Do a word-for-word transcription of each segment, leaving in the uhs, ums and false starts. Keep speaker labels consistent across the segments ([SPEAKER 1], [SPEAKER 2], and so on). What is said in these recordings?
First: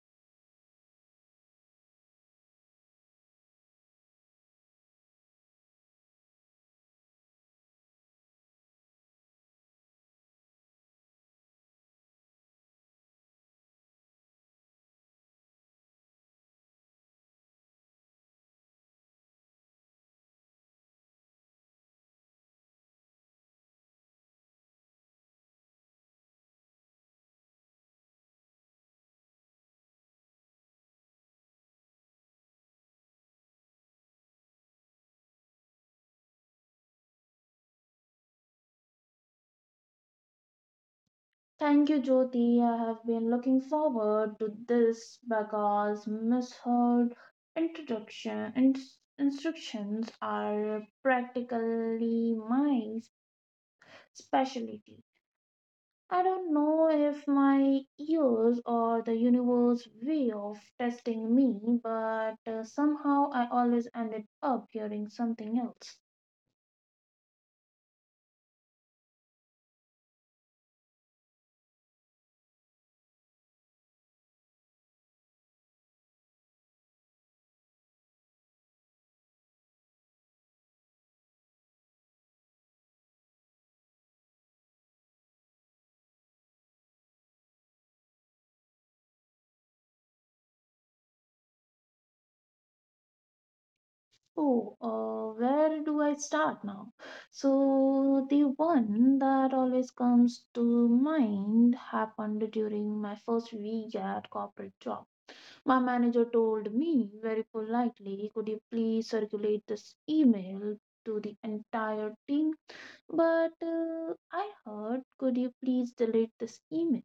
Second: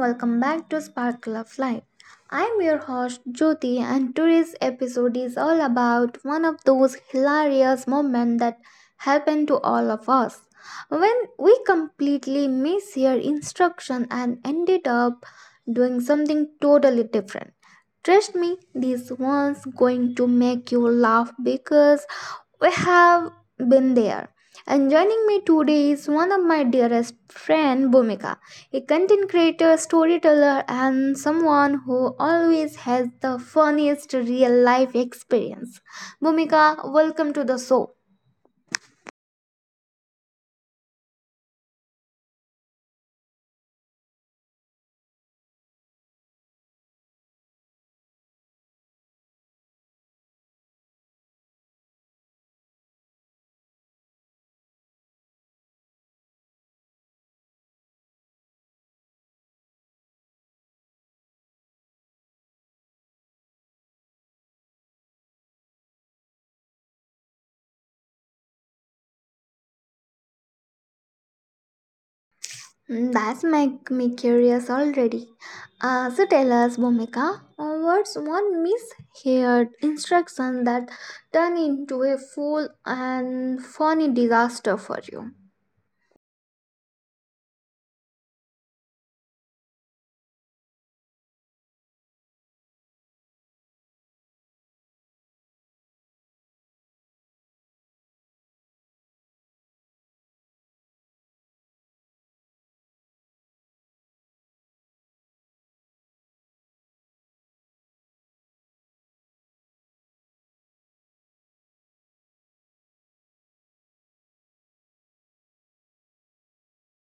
[SPEAKER 1] welcome back to Sparkle of Life. I'm your host Jyoti, and today's episode is all about one of those hilarious moments that happen to all of us, when we completely miss your instruction and ended up doing something totally different. Trust me, this one's going to make you laugh because we have been there. And joining me today is one of my dearest friend Bhumika, a content creator, storyteller and someone who always has the funniest real life experience. Bhumika, welcome to the show.
[SPEAKER 2] Thank you, Jyoti. I have been looking forward to this because misheard introduction and instructions are practically my specialty. I don't know if my ears or the universe way of testing me, but uh, somehow I always ended up hearing something else.
[SPEAKER 1] Mm, that's make me curious already. Uh, so tell us Bhumika, uh, what's one misheard instruction that turned into a full and funny disaster for you?
[SPEAKER 2] Oh, uh, where do I start now? So, the one that always comes to mind happened during my first week at corporate job. My manager told me very politely, could you please circulate this email to the entire team? But uh, I heard, could you please delete this email?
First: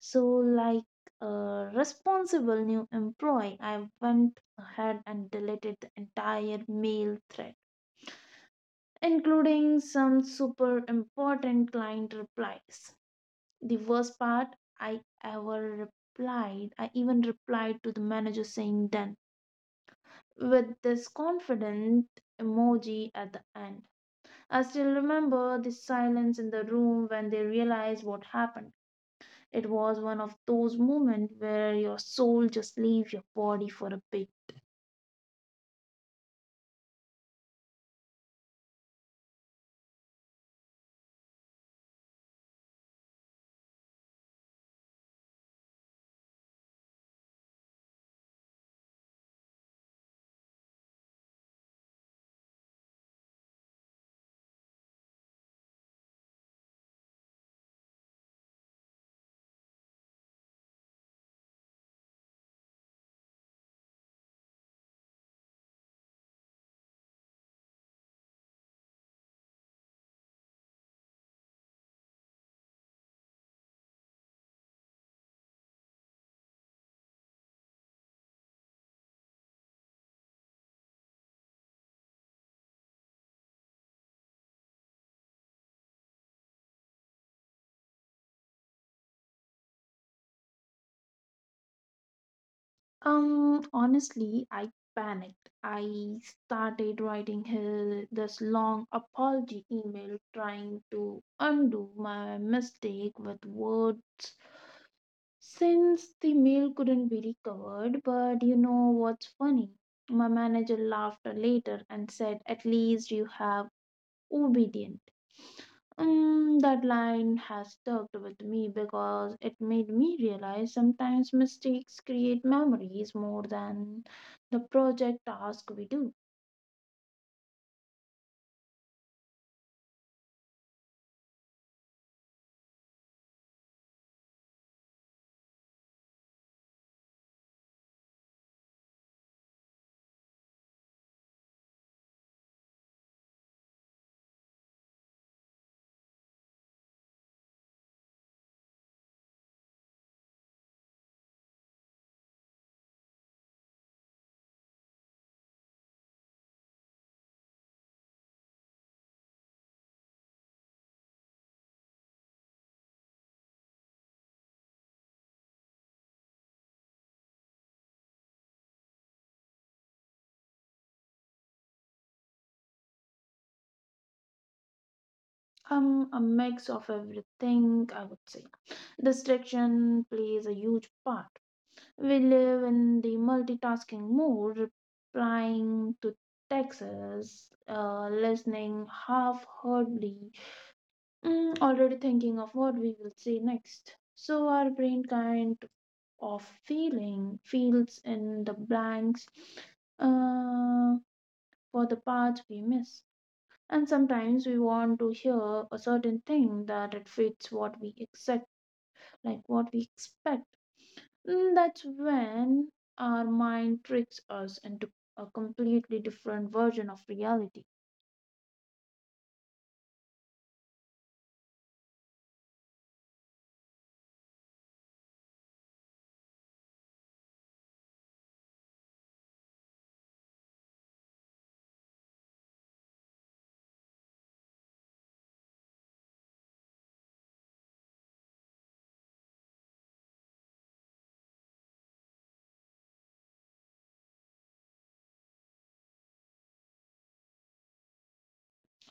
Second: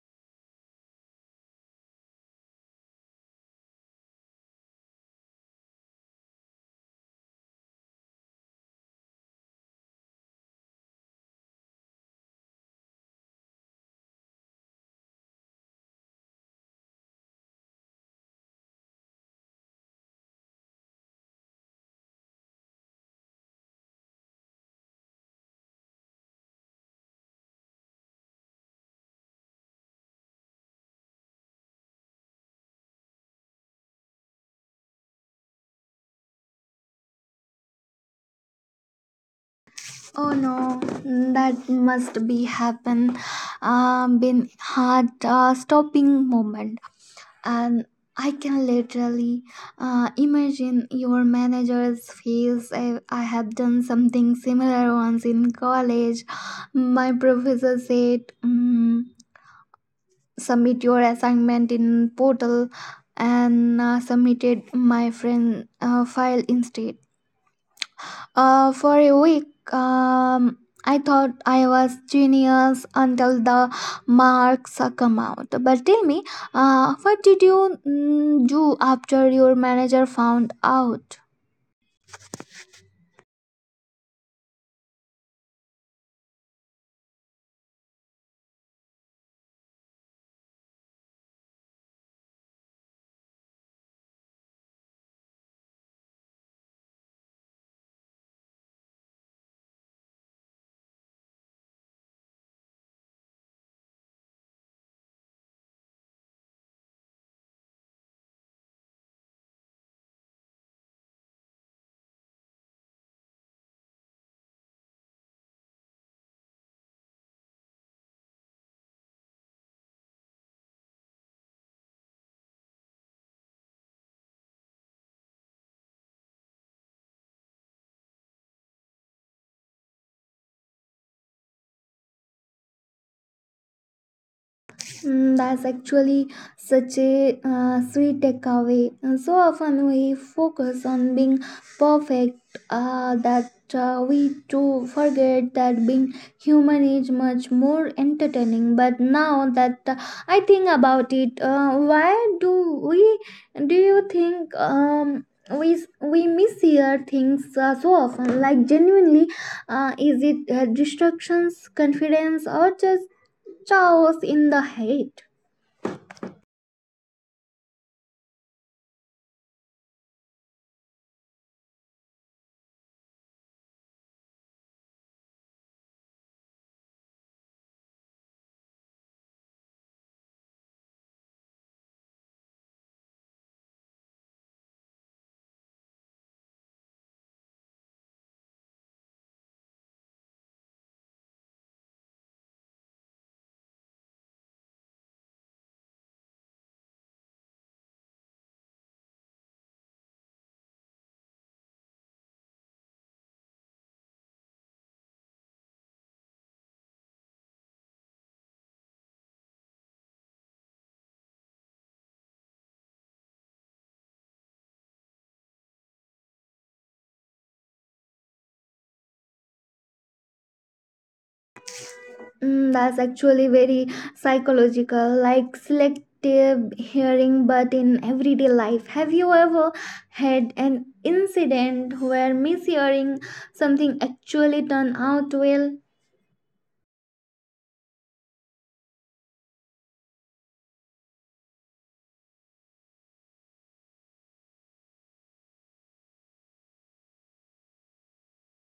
[SPEAKER 2] So, like a responsible new employee, I went ahead and deleted the entire mail thread including some super important client replies. The worst part, I ever replied, I even replied to the manager saying done with this confident emoji at the end. I still remember the silence in the room when they realized what happened. It was one of those moments where your soul just leaves your body for a bit.
[SPEAKER 1] Oh no, that must be happen. Um, been heart uh, stopping moment, and I can literally uh, imagine your manager's face. I, I have done something similar once in college. My professor said, mm, "Submit your assignment in portal," and uh, submitted my friend uh, file instead. Uh, for a week, um, I thought I was genius until the marks uh, come out. But tell me, uh, what did you mm, do after your manager found out?
[SPEAKER 2] Um, honestly, I panicked. I started writing her this long apology email trying to undo my mistake with words since the mail couldn't be recovered. But you know what's funny? My manager laughed later and said, at least you have obedient. Um, that line has stuck with me because it made me realize sometimes mistakes create memories more than the project task we do.
[SPEAKER 1] Mm, that's actually such a uh, sweet takeaway. And so often we focus on being perfect uh, that uh, we too forget that being human is much more entertaining. But now that uh, I think about it, uh, why do we do you think um, we we mishear things uh, so often? Like genuinely, uh, is it uh, distractions, confidence, or just chaos in the hate.
[SPEAKER 2] Um, a mix of everything, I would say. Distraction plays a huge part. We live in the multitasking mode, replying to texts, uh, listening half-heartedly, Mm, already thinking of what we will say next. So our brain kind of feeling fills in the blanks uh, for the parts we miss. And sometimes we want to hear a certain thing that it fits what we expect, like what we expect. Mm, that's when our mind tricks us into a completely different version of reality.
[SPEAKER 1] Mm, that's actually very psychological, like selective hearing, but in everyday life. Have you ever had an incident where mishearing something actually turned out well?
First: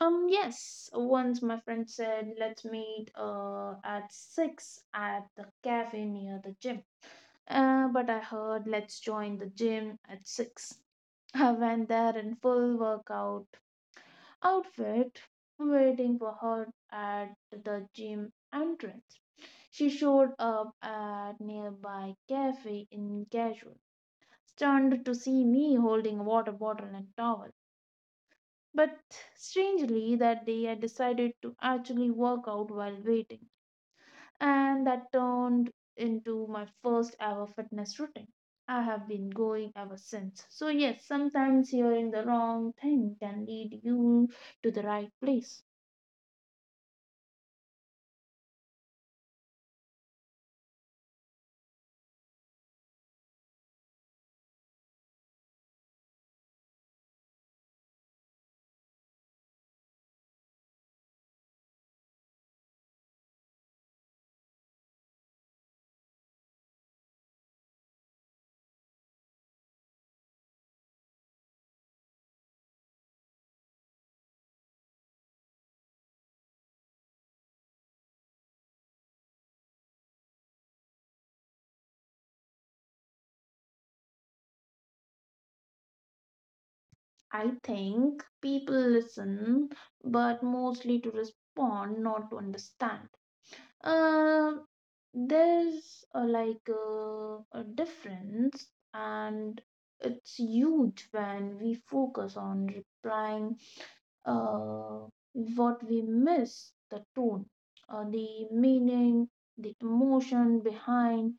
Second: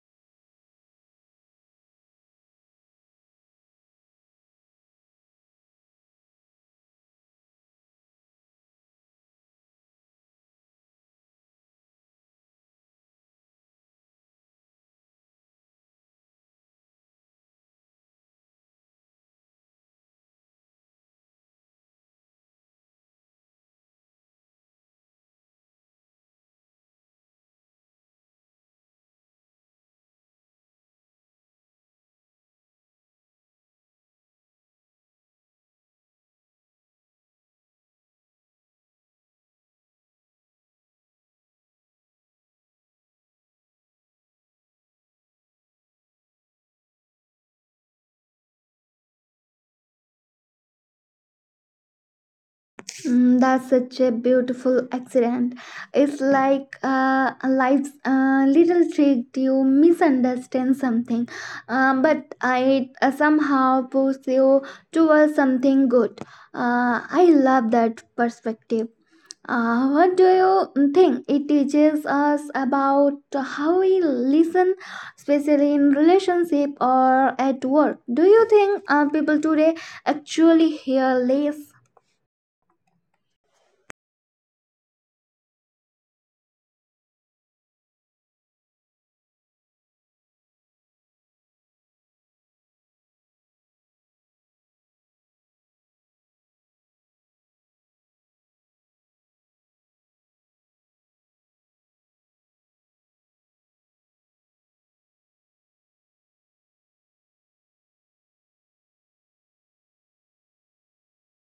[SPEAKER 2] Um, yes, once my friend said, let's meet uh, at six at the cafe near the gym. Uh, but I heard, let's join the gym at six. I went there in full workout outfit, waiting for her at the gym entrance. She showed up at nearby cafe in casual, stunned to see me holding a water bottle and towel. But strangely, that day I decided to actually work out while waiting, and that turned into my first ever fitness routine. I have been going ever since. So, yes, sometimes hearing the wrong thing can lead you to the right place.
[SPEAKER 1] Mm, that's such a beautiful accident. It's like uh, life's uh, little trick to misunderstand something, uh, but I uh, somehow pushes you towards something good. Uh, I love that perspective. Uh, what do you think it teaches us about how we listen, especially in relationship or at work? Do you think uh, people today actually hear less?
[SPEAKER 2] I think people listen, but mostly to respond, not to understand. Um, there's uh, like uh, a difference, and it's huge when we focus on replying uh, what we miss the tone, uh, the meaning, the emotion behind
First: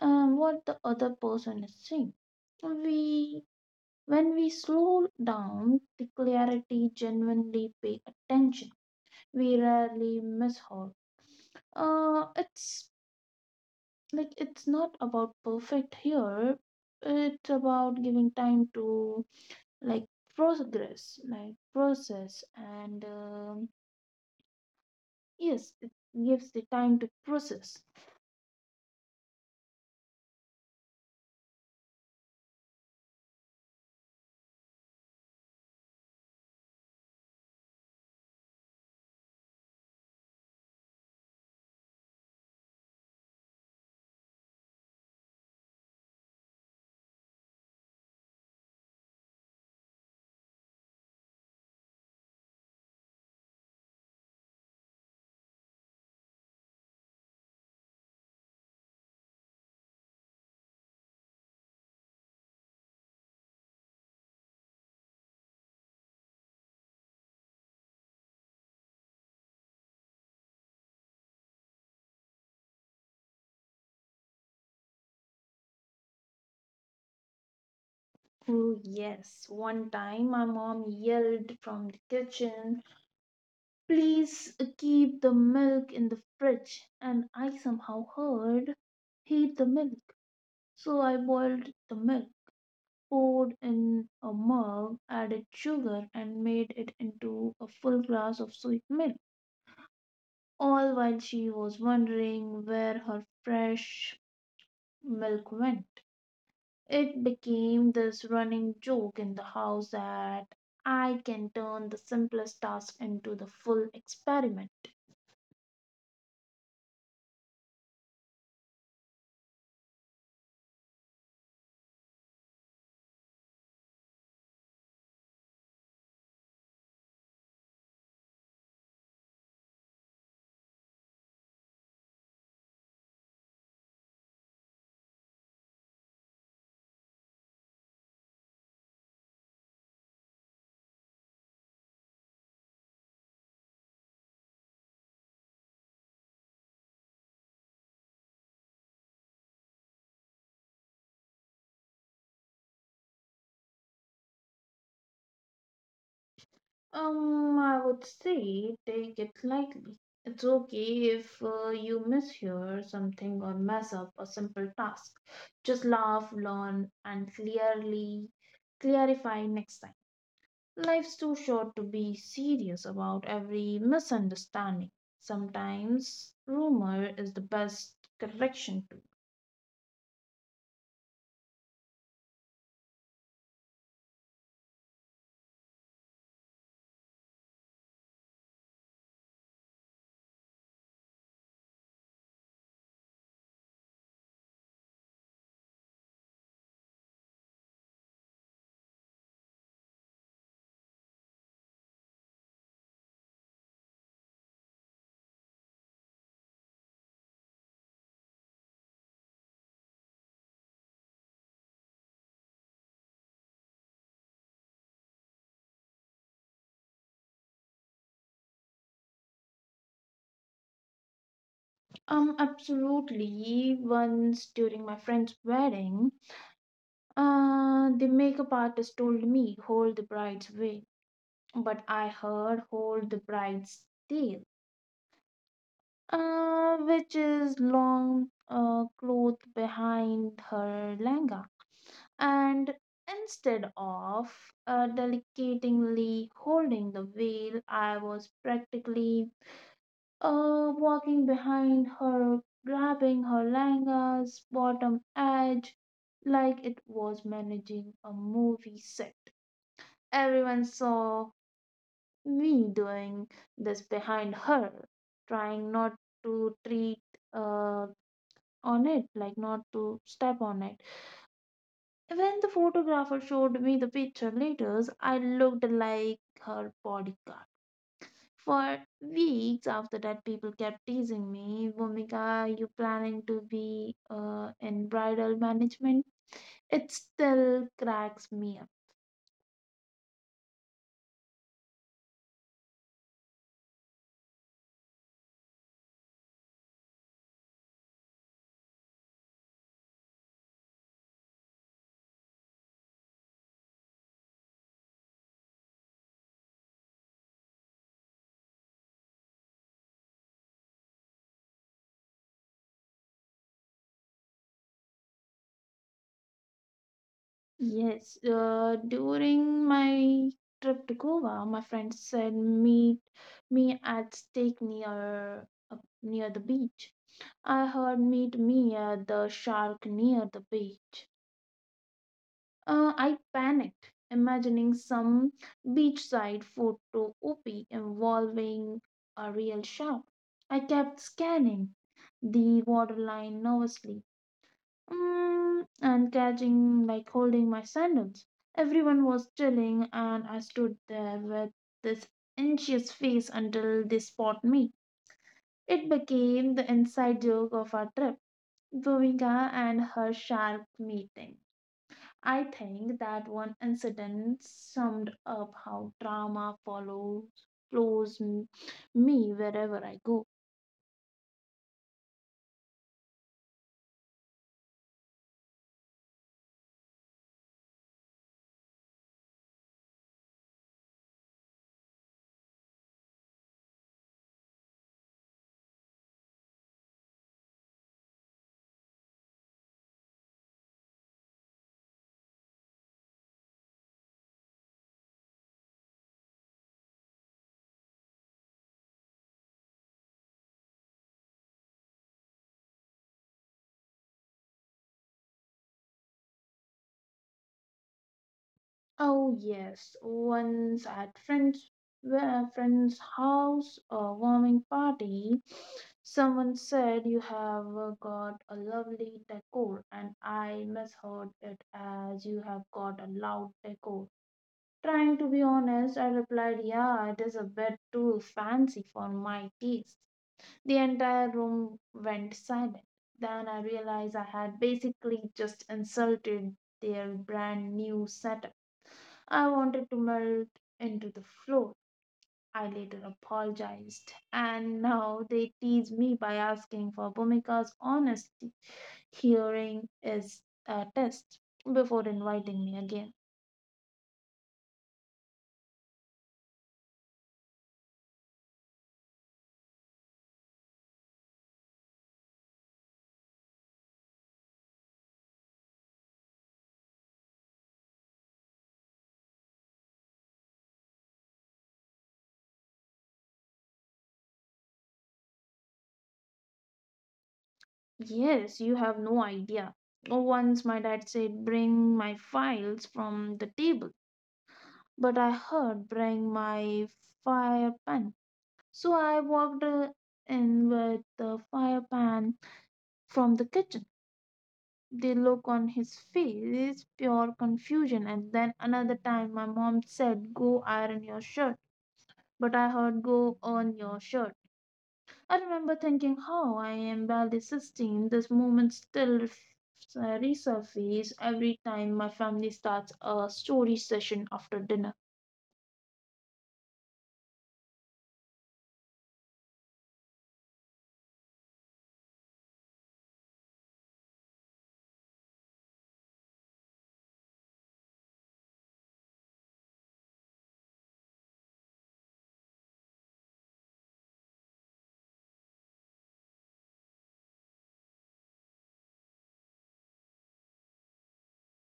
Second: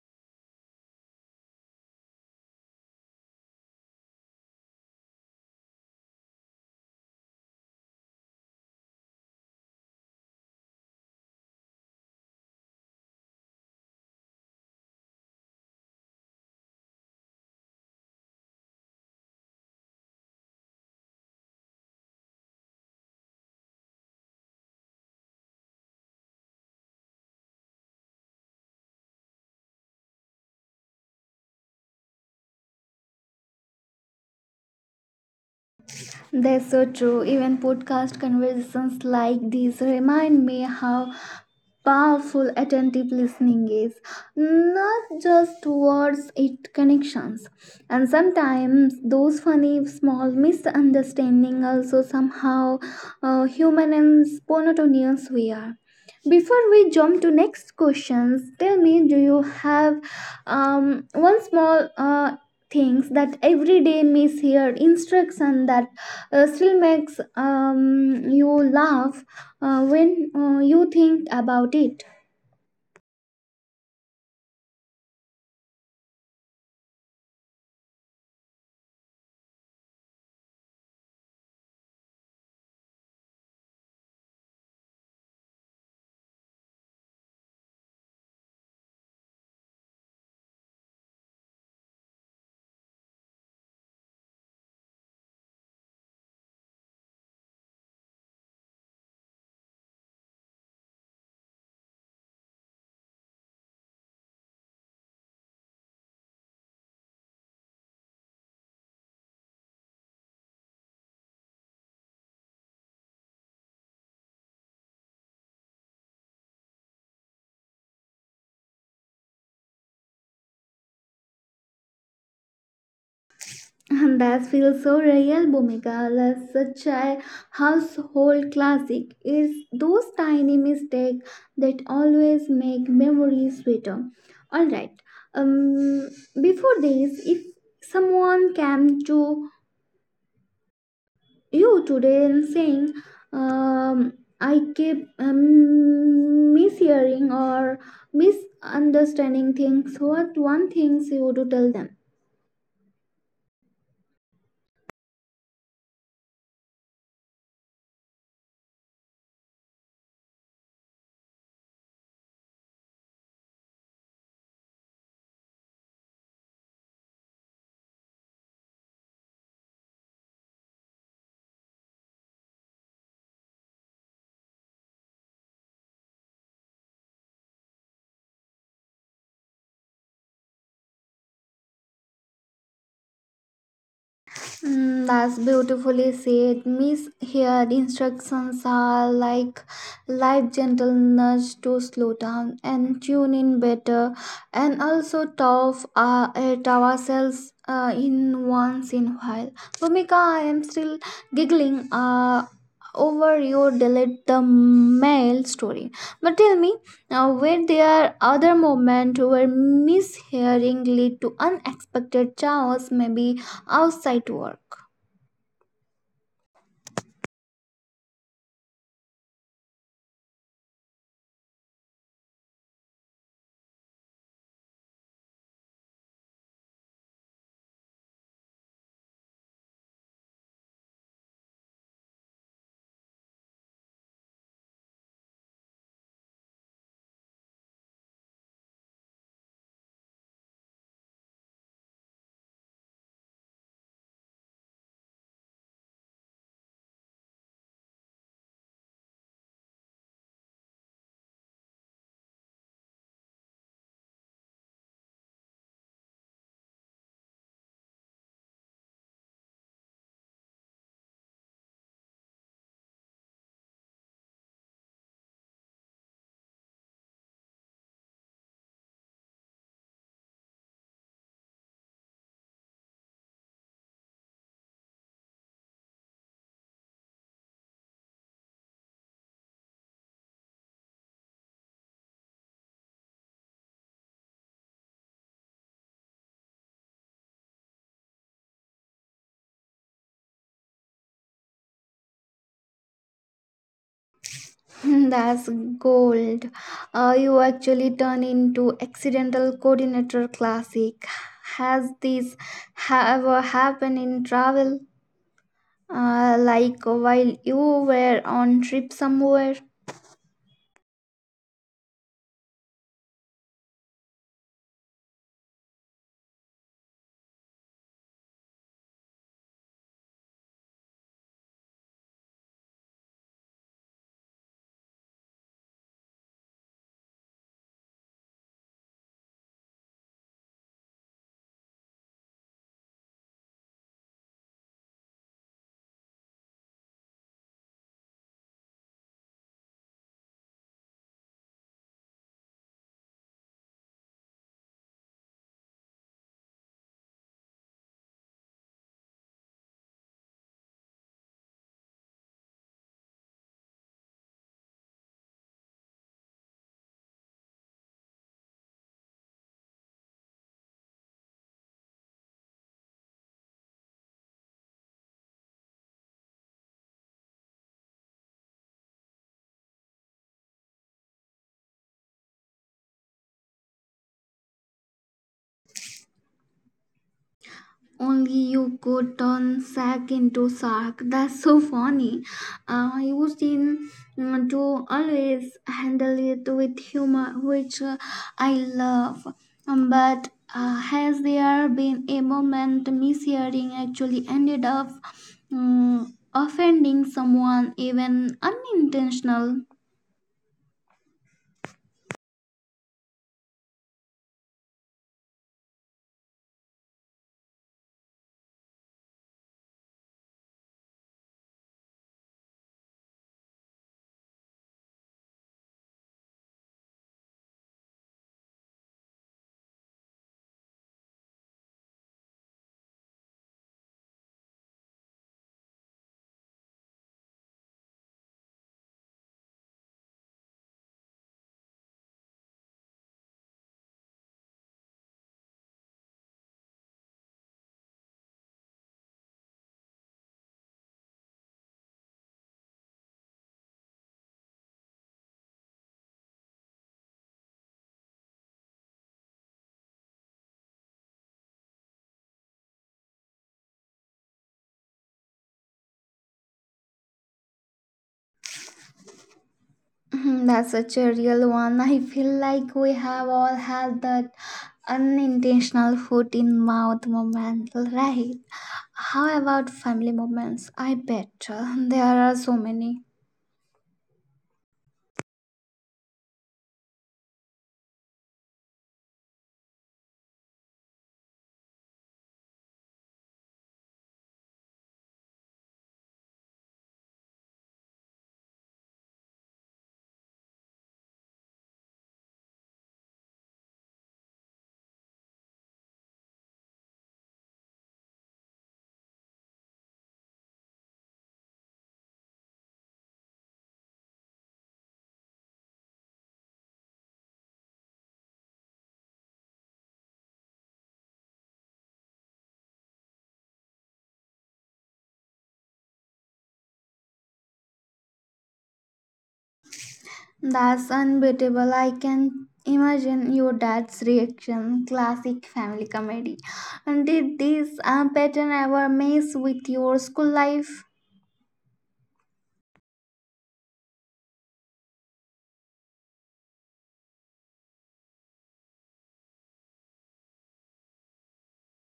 [SPEAKER 2] um, what the other person is saying. We when we slow down the clarity genuinely pay attention we rarely miss her uh, it's like it's not about perfect here, it's about giving time to like progress like process and um, yes, it gives the time to process.
[SPEAKER 1] That's so true. Even podcast conversations like these remind me how powerful attentive listening is, not just towards it connections, and sometimes those funny small misunderstanding also somehow uh, human and spontaneous we are. Before we jump to next questions, tell me, do you have um, one small uh, things, that everyday misheard instruction that uh, still makes um, you laugh uh, when uh, you think about it?
[SPEAKER 2] Oh yes, one time my mom yelled from the kitchen, please uh, keep the milk in the fridge, and I somehow heard heat the milk, so I boiled the milk, poured in a mug, added sugar, and made it into a full glass of sweet milk, all while she was wondering where her fresh milk went. It became this running joke in the house that I can turn the simplest task into the full experiment.
[SPEAKER 1] And that feels so real, Bhumika. That's such a household classic. It's those tiny mistakes that always make memories sweeter. All right. Um, Before this, if someone came to you today and saying, um, I keep um, mishearing or misunderstanding things, what one things you would tell them?
[SPEAKER 2] Um, I would say take it lightly. It's okay if uh, you mishear something or mess up a simple task. Just laugh, learn, and clearly clarify next time. Life's too short to be serious about every misunderstanding. Sometimes rumor is the best correction tool.
[SPEAKER 1] Mm, that's beautifully said. Misheard instructions are like life gentle nudge to slow down and tune in better, and also tough uh, at ourselves uh, in once in a while. Bhumika, I am still giggling uh, over your delete the mail story. But tell me, uh, were there other moments where mishearing lead to unexpected chaos? Maybe outside work.
[SPEAKER 2] Um, absolutely. Once during my friend's wedding, uh, the makeup artist told me, hold the bride's veil. But I heard hold the bride's tale, uh, which is long uh, cloth behind her langa. And instead of uh, delicately holding the veil, I was practically uh, walking behind her, grabbing her langa's bottom edge like it was managing a movie set. Everyone saw me doing this behind her, trying not to treat uh, on it, like not to step on it. When the photographer showed me the picture later, I looked like her bodyguard. For weeks after that, people kept teasing me, Vomika, you planning to be uh, in bridal management? It still cracks me up.
[SPEAKER 1] That's gold. Uh, you actually turn into accidental coordinator classic. Has this ha- ever happened in travel, uh, like while you were on trip somewhere?
[SPEAKER 2] Yes, uh, during my trip to Goa, my friends said meet me at stake near uh, near the beach. I heard meet me at the shark near the beach. Uh, I panicked, imagining some beachside photo op involving a real shark. I kept scanning the waterline nervously, Mm, and catching, like holding my sandals. Everyone was chilling, and I stood there with this anxious face until they spot me. It became the inside joke of our trip, Bhumika and her sharp meeting. I think that one incident summed up how drama follows follows m- me wherever I go.
[SPEAKER 1] Only you could turn sack into sark. That's so funny. Uh, I used in mm, to always handle it with humor, which uh, I love. Um, but uh, has there been a moment mishearing actually ended up mm, offending someone, even unintentional?
[SPEAKER 2] Oh yes, once at friends uh, friend's house a warming party, someone said you have uh, got a lovely decor, and I misheard it as you have got a loud decor. Trying to be honest, I replied, "Yeah, it is a bit too fancy for my taste." The entire room went silent. Then I realized I had basically just insulted their brand new setup. I wanted to melt into the floor. I later apologized, and now they tease me by asking for Bhumika's honesty hearing is a test before inviting me again.
[SPEAKER 1] Hmm, that's such a real one. I feel like we have all had that unintentional foot in mouth moment, right? How about family moments? I bet uh, there are so many.
[SPEAKER 2] Yes, you have no idea. Once my dad said, bring my files from the table, but I heard, bring my fire pan. So I walked uh, in with the fire pan from the kitchen. The look on his face is pure confusion. And then another time, my mom said, go iron your shirt. But I heard, go earn your shirt. I remember thinking how I am barely sixteen. This moment still f- resurfaces every time my family starts a story session after dinner.
[SPEAKER 1] That's unbeatable. I can imagine your dad's reaction. Classic family comedy. And did this uh, pattern ever mess with your school life?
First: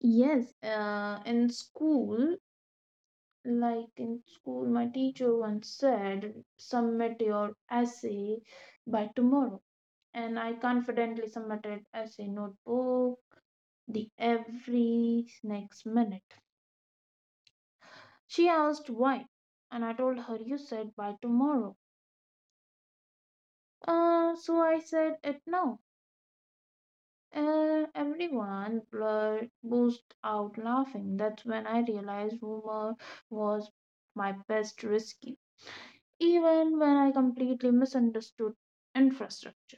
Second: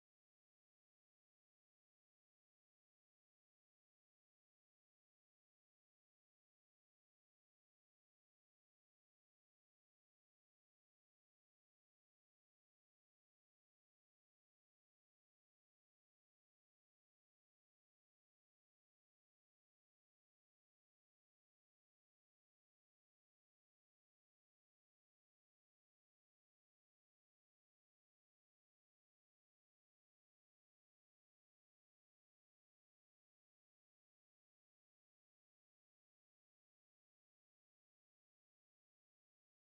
[SPEAKER 2] Yes, uh, in school, like in school, my teacher once said, submit your essay by tomorrow. And I confidently submitted essay notebook the every next minute. She asked why, and I told her you said by tomorrow. Uh, so I said it now. Uh, everyone blur- burst out laughing. That's when I realized humor was my best rescue, even when I completely misunderstood infrastructure.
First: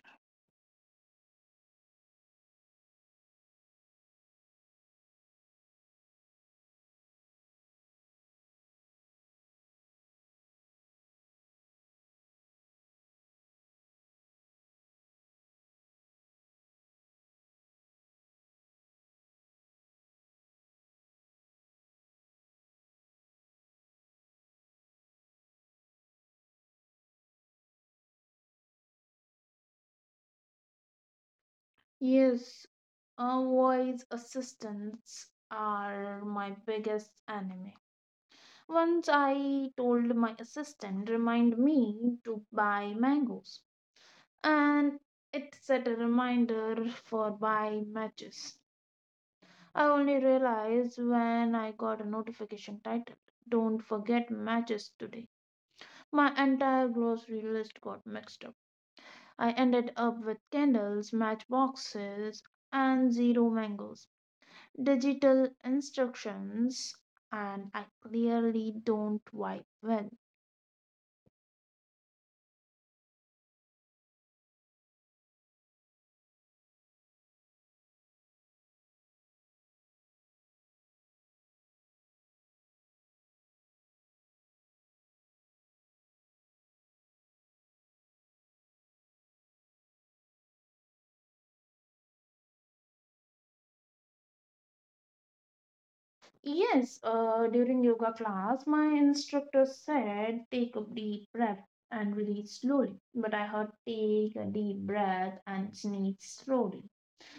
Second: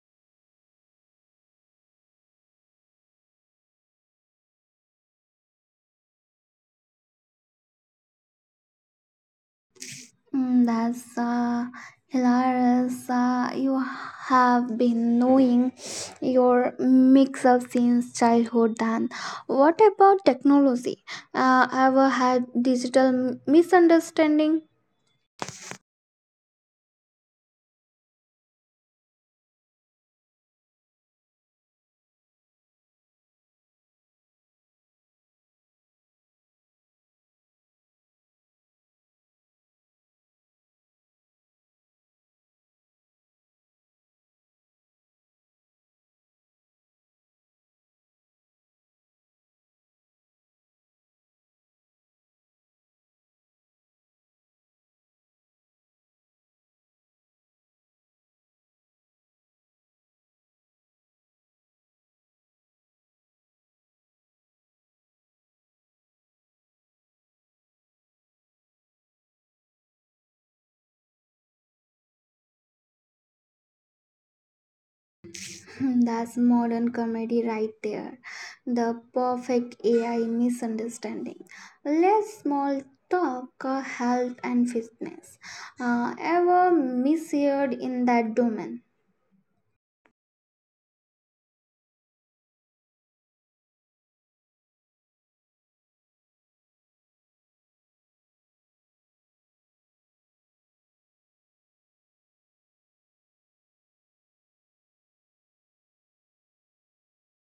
[SPEAKER 1] Mm, that's uh, hilarious. Uh, you have been knowing your mix up since childhood. Then, what about technology? Uh, ever had digital m- misunderstanding?
[SPEAKER 2] Yes, uh, voice assistants are my biggest enemy. Once I told my assistant remind me to buy mangoes and it set a reminder for buy matches. I only realized when I got a notification titled don't forget matches today. My entire grocery list got mixed up. I ended up with candles, matchboxes and zero mangoes. Digital instructions and I clearly don't wipe well.
[SPEAKER 1] Hmm, that's modern comedy right there. The perfect A I misunderstanding. Let's small talk uh, health and fitness. Uh, ever misheard in that domain?
[SPEAKER 2] Yes, uh, during yoga class, my instructor said take a deep breath and release slowly. But I heard take a deep breath and sneeze slowly.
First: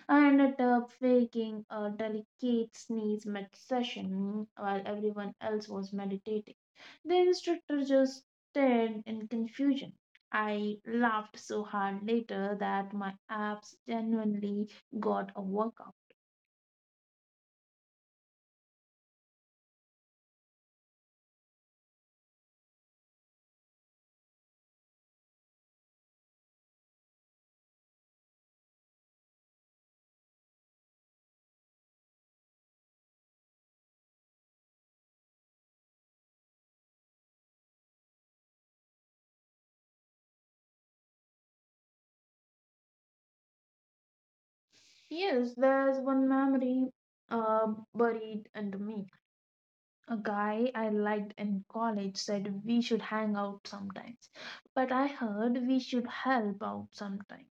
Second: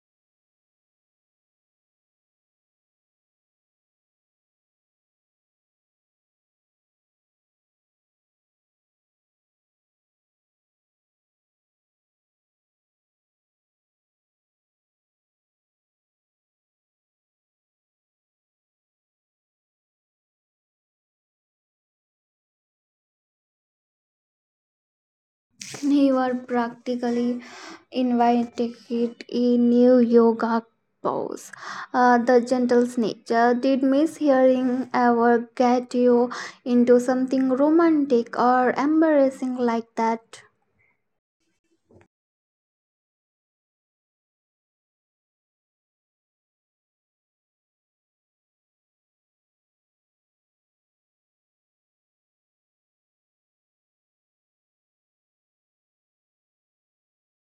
[SPEAKER 2] I ended up faking a delicate sneeze mid session while everyone else was meditating. The instructor just stared in confusion. I laughed so hard later that my abs genuinely got a workout.
[SPEAKER 1] He was practically invited a new yoga pose. Uh, the gentle nature did Miss Hearing ever get you into something romantic or embarrassing like that?
[SPEAKER 2] Yes, there's one memory uh, buried into me. A guy I liked in college said we should hang out sometimes, but I heard we should help out sometime.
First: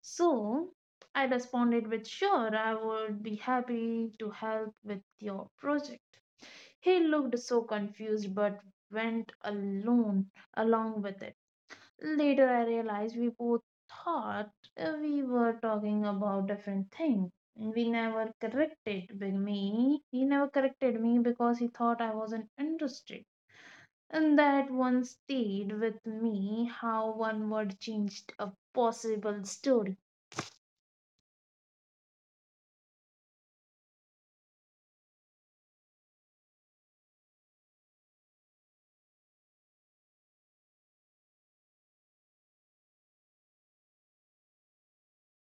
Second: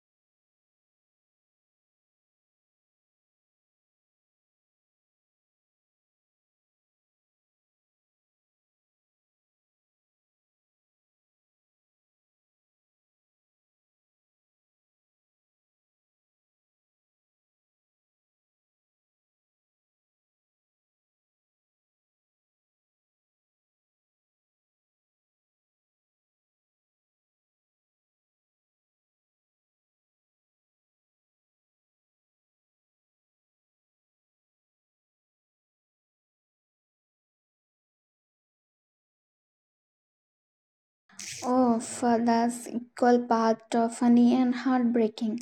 [SPEAKER 2] So I responded with, sure, I would be happy to help with your project. He looked so confused but went alone along with it. Later, I realized we both thought uh, we were talking about different things. We never corrected b- me. He never corrected me because he thought I wasn't interested. And that one stayed with me how one word changed a possible story.
[SPEAKER 1] Oh, for that's equal part of funny and heartbreaking.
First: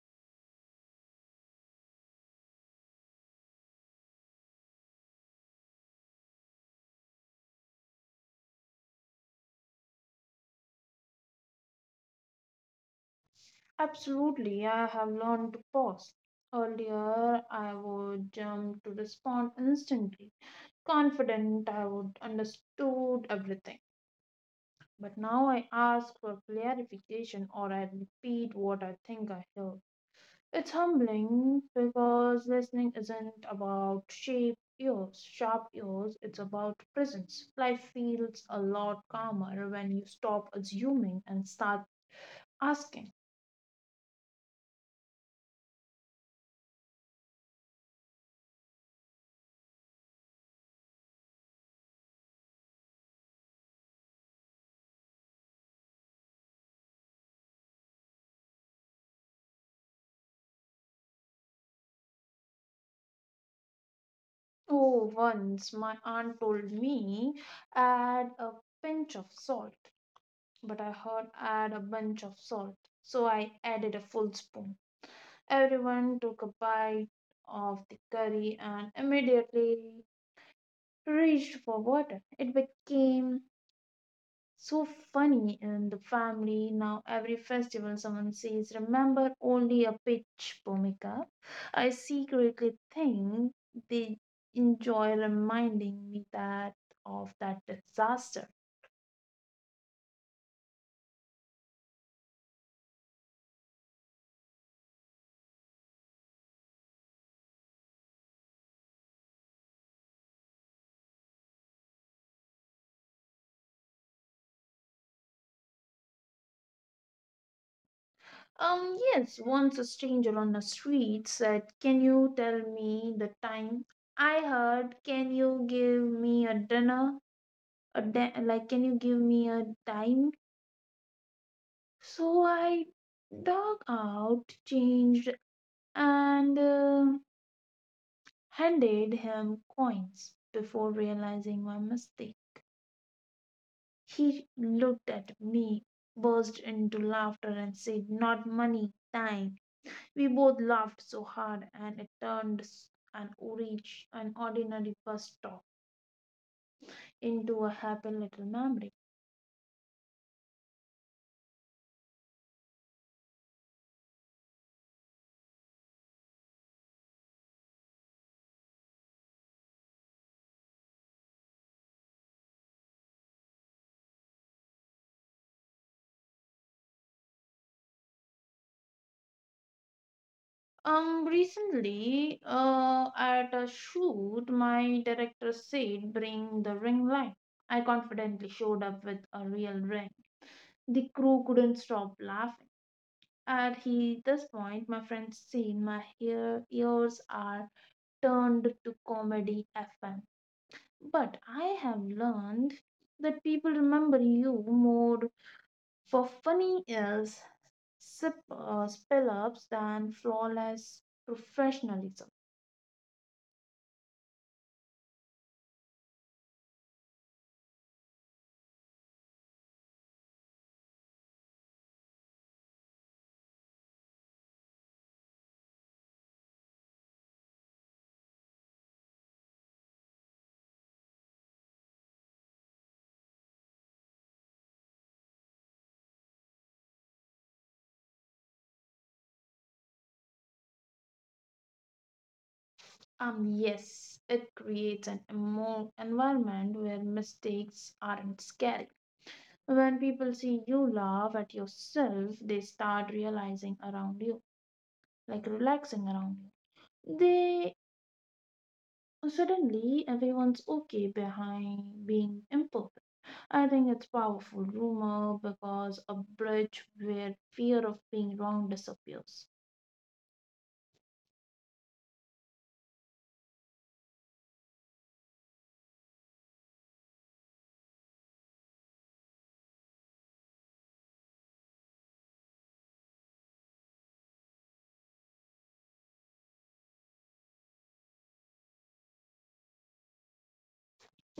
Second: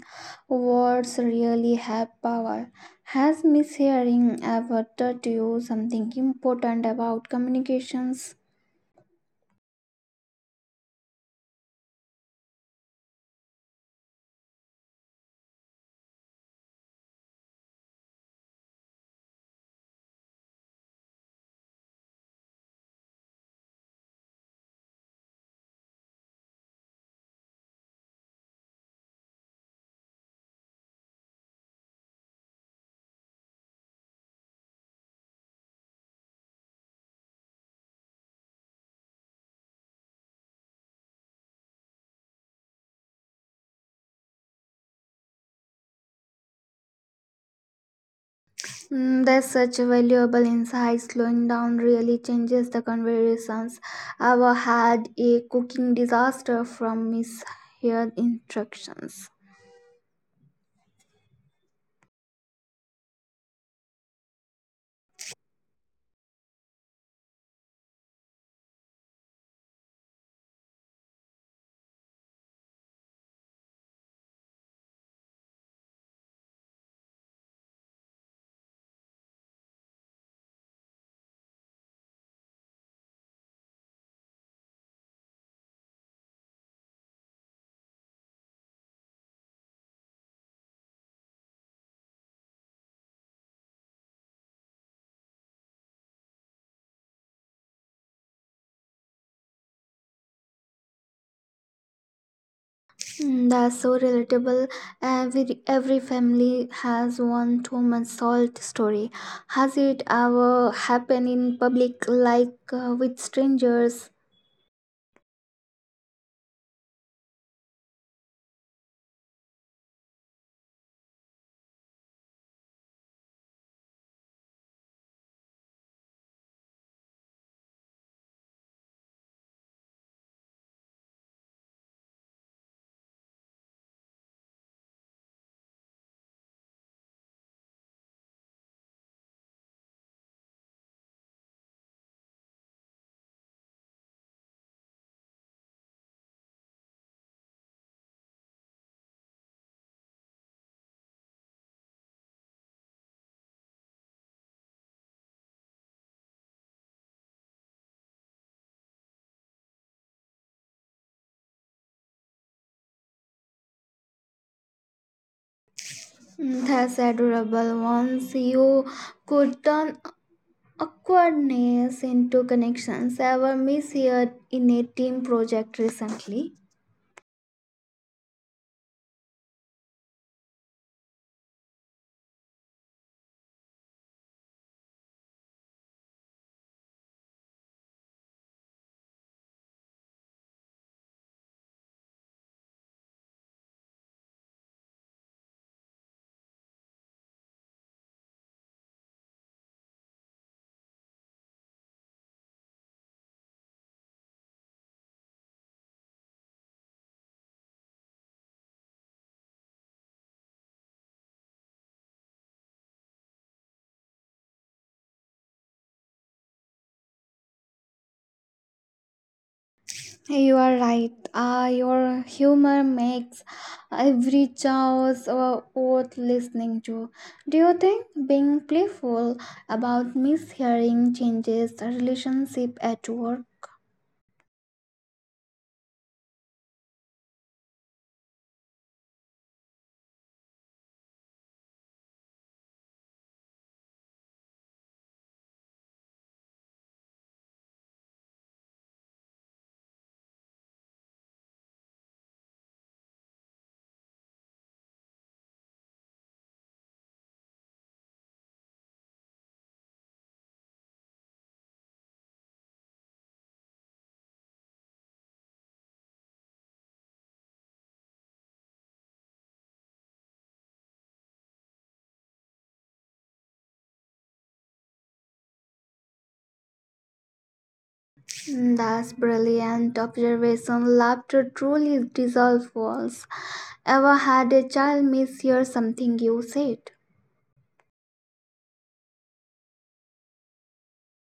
[SPEAKER 1] Words really have power. Has mishearing ever taught you something important about communications?
[SPEAKER 2] Absolutely, I have learned to pause. Earlier, I would jump to respond instantly, confident I would understood everything. But now I ask for clarification or I repeat what I think I heard. It's humbling because listening isn't about shape ears, sharp ears, it's about presence. Life feels a lot calmer when you stop assuming and start asking.
[SPEAKER 1] Mm, that's such a valuable insight. Slowing down really changes the conversations. I've had a cooking disaster from misheard instructions.
[SPEAKER 2] Oh, once my aunt told me add a pinch of salt, but I heard add a bunch of salt, so I added a full spoon. Everyone took a bite of the curry and immediately reached for water. It became so funny in the family. Now, every festival, someone says, remember only a pitch, Bhumika. I secretly think they enjoy reminding me that of that disaster.
[SPEAKER 1] Mm, that's so relatable. Every every family has one too much salt story. Has it ever happened in public, like uh, with strangers?
[SPEAKER 2] Um, yes, once a stranger on the street said, can you tell me the time? I heard, can you give me a dinner? A di- like, can you give me a dime? So I dug out, changed, and uh, handed him coins. Before realizing my mistake, he looked at me, burst into laughter, and said, not money, time. We both laughed so hard, and it turned s- an orange, an ordinary bus stop into a happy little memory.
[SPEAKER 1] Mm, that's adorable. Once you could turn awkwardness into connections. I ever misheard in a team project recently?
[SPEAKER 2] Um, recently, uh, at a shoot, my director said, "Bring the ring light." I confidently showed up with a real ring. The crew couldn't stop laughing. At he, this point, my friends seen my hair, ears are turned to comedy F M. But I have learned that people remember you more for funny ills, sip, uh, spill ups than flawless professionalism.
[SPEAKER 1] You are right, uh, your humor makes every choice uh, worth listening to. Do you think being playful about mishearing changes the relationship at work?
[SPEAKER 2] Um, yes, it creates an emo- environment where mistakes aren't scary. When people see you laugh at yourself, they start realizing around you, like relaxing around you. They suddenly everyone's okay behind being imperfect. I think it's powerful rumor because a bridge where fear of being wrong disappears.
[SPEAKER 1] Mm, that's brilliant observation. Laughter truly dissolves walls. Ever had a child mishear something you said?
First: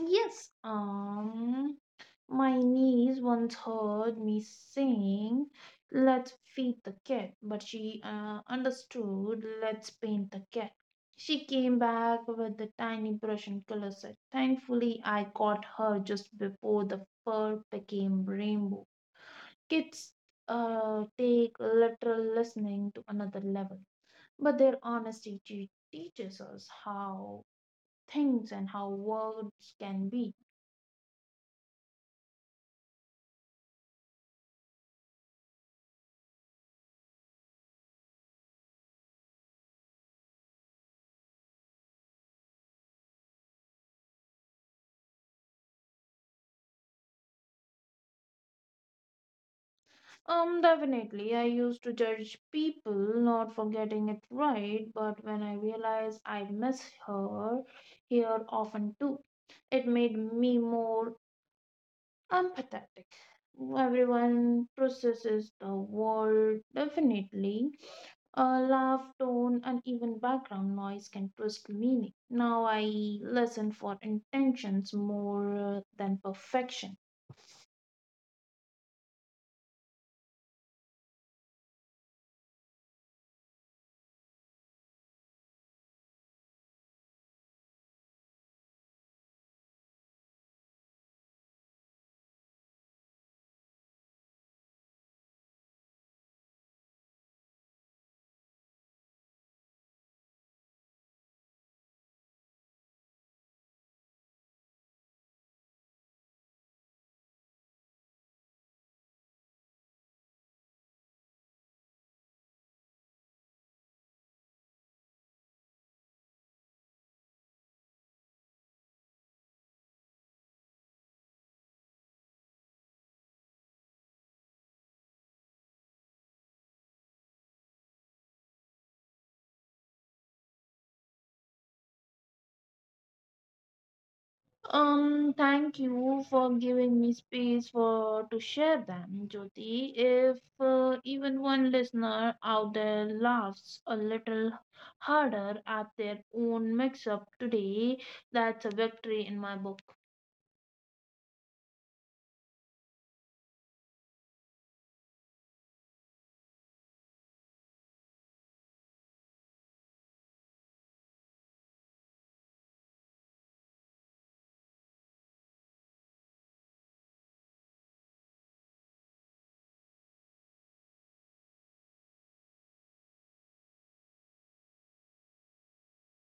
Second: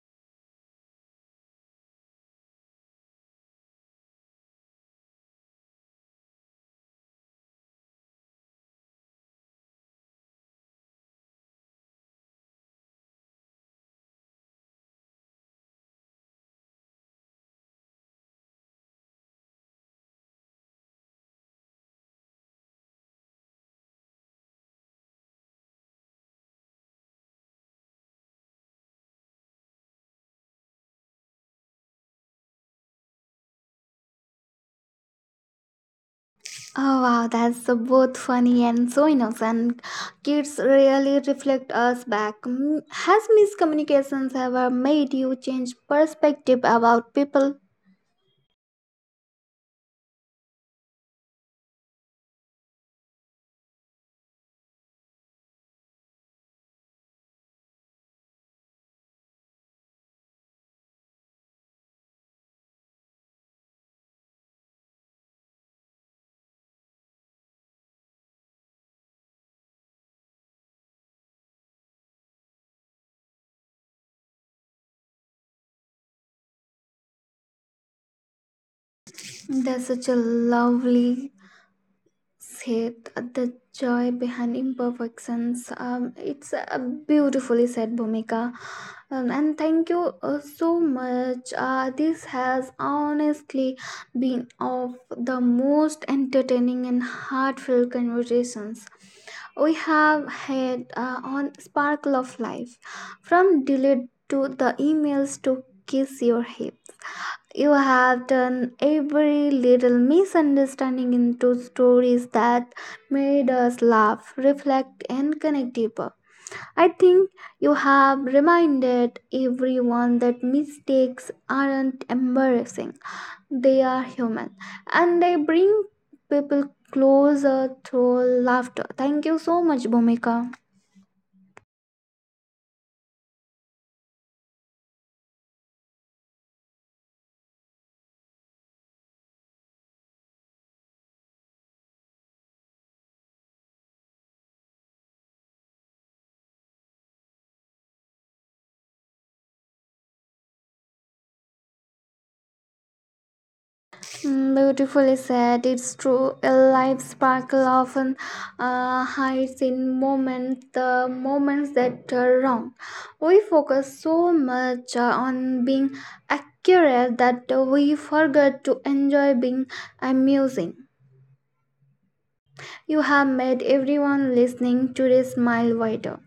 [SPEAKER 2] Yes, um, my niece once heard me saying, "Let's feed the cat," but she uh, understood, "Let's paint the cat." She came back with a tiny brush and color set. Thankfully, I caught her just before the fur became rainbow. Kids uh, take literal listening to another level. But their honesty te- teaches us how things and how words can be.
[SPEAKER 1] Oh wow, that's so both funny and so innocent. Kids really reflect us back. Mm, has miscommunications ever made you change perspective about people?
[SPEAKER 2] Um, definitely, I used to judge people not for getting it right, but when I realized I miss her here often too, it made me more empathetic. Everyone processes the world definitely. A laugh, tone, and even background noise can twist meaning. Now I listen for intentions more uh, than perfection.
[SPEAKER 1] That's such a lovely said. The joy behind imperfections. Um, it's uh, beautifully said, Bhumika. Um, and thank you uh, so much. Uh, this has honestly been of the most entertaining and heartfelt conversations we have had uh, on Sparkle of Life. From delete to the emails to kiss your hip. You have turned every little misunderstanding into stories that made us laugh, reflect, and connect deeper. I think you have reminded everyone that mistakes aren't embarrassing, they are human, and they bring people closer through laughter. Thank you so much, Bhumika.
[SPEAKER 2] Um, thank you for giving me space for to share them, Jyoti. If uh, even one listener out there laughs a little harder at their own mix-up today, that's a victory in my book.
[SPEAKER 1] Mm, beautifully said. It's true. A life sparkle often uh, hides in moments, the moments that are wrong. We focus so much uh, on being accurate that we forget to enjoy being amusing. You have made everyone listening today smile wider.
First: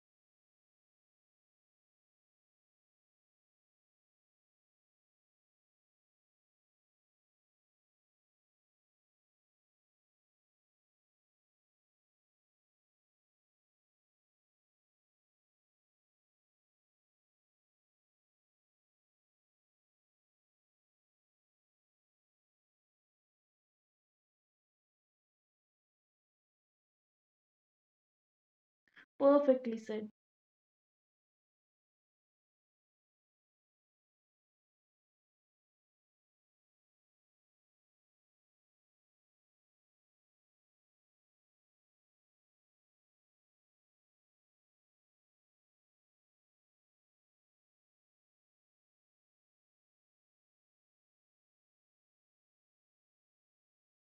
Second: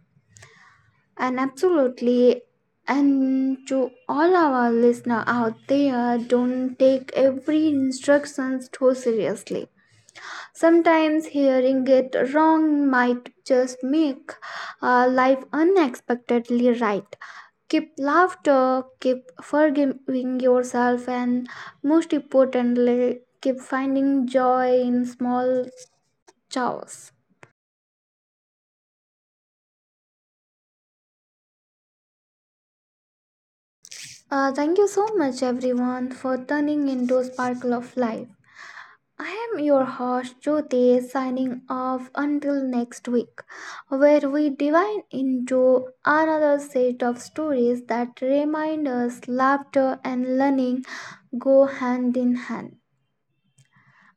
[SPEAKER 1] And absolutely, and to all our listener out there, don't take every instructions too seriously. Sometimes hearing it wrong might just make uh, life unexpectedly right. Keep laughter, keep forgiving yourself, and most importantly, keep finding joy in small chores.
[SPEAKER 2] Perfectly said.
[SPEAKER 1] Uh, thank you so much, everyone, for turning into Sparkle of Life. I am your host Jyoti, signing off until next week, where we dive into another set of stories that remind us laughter and learning go hand in hand.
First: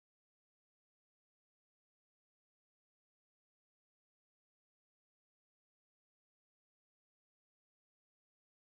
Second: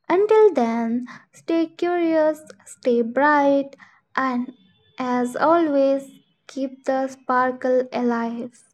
[SPEAKER 1] Until then, stay curious, stay bright, and as always, keep the sparkle alive.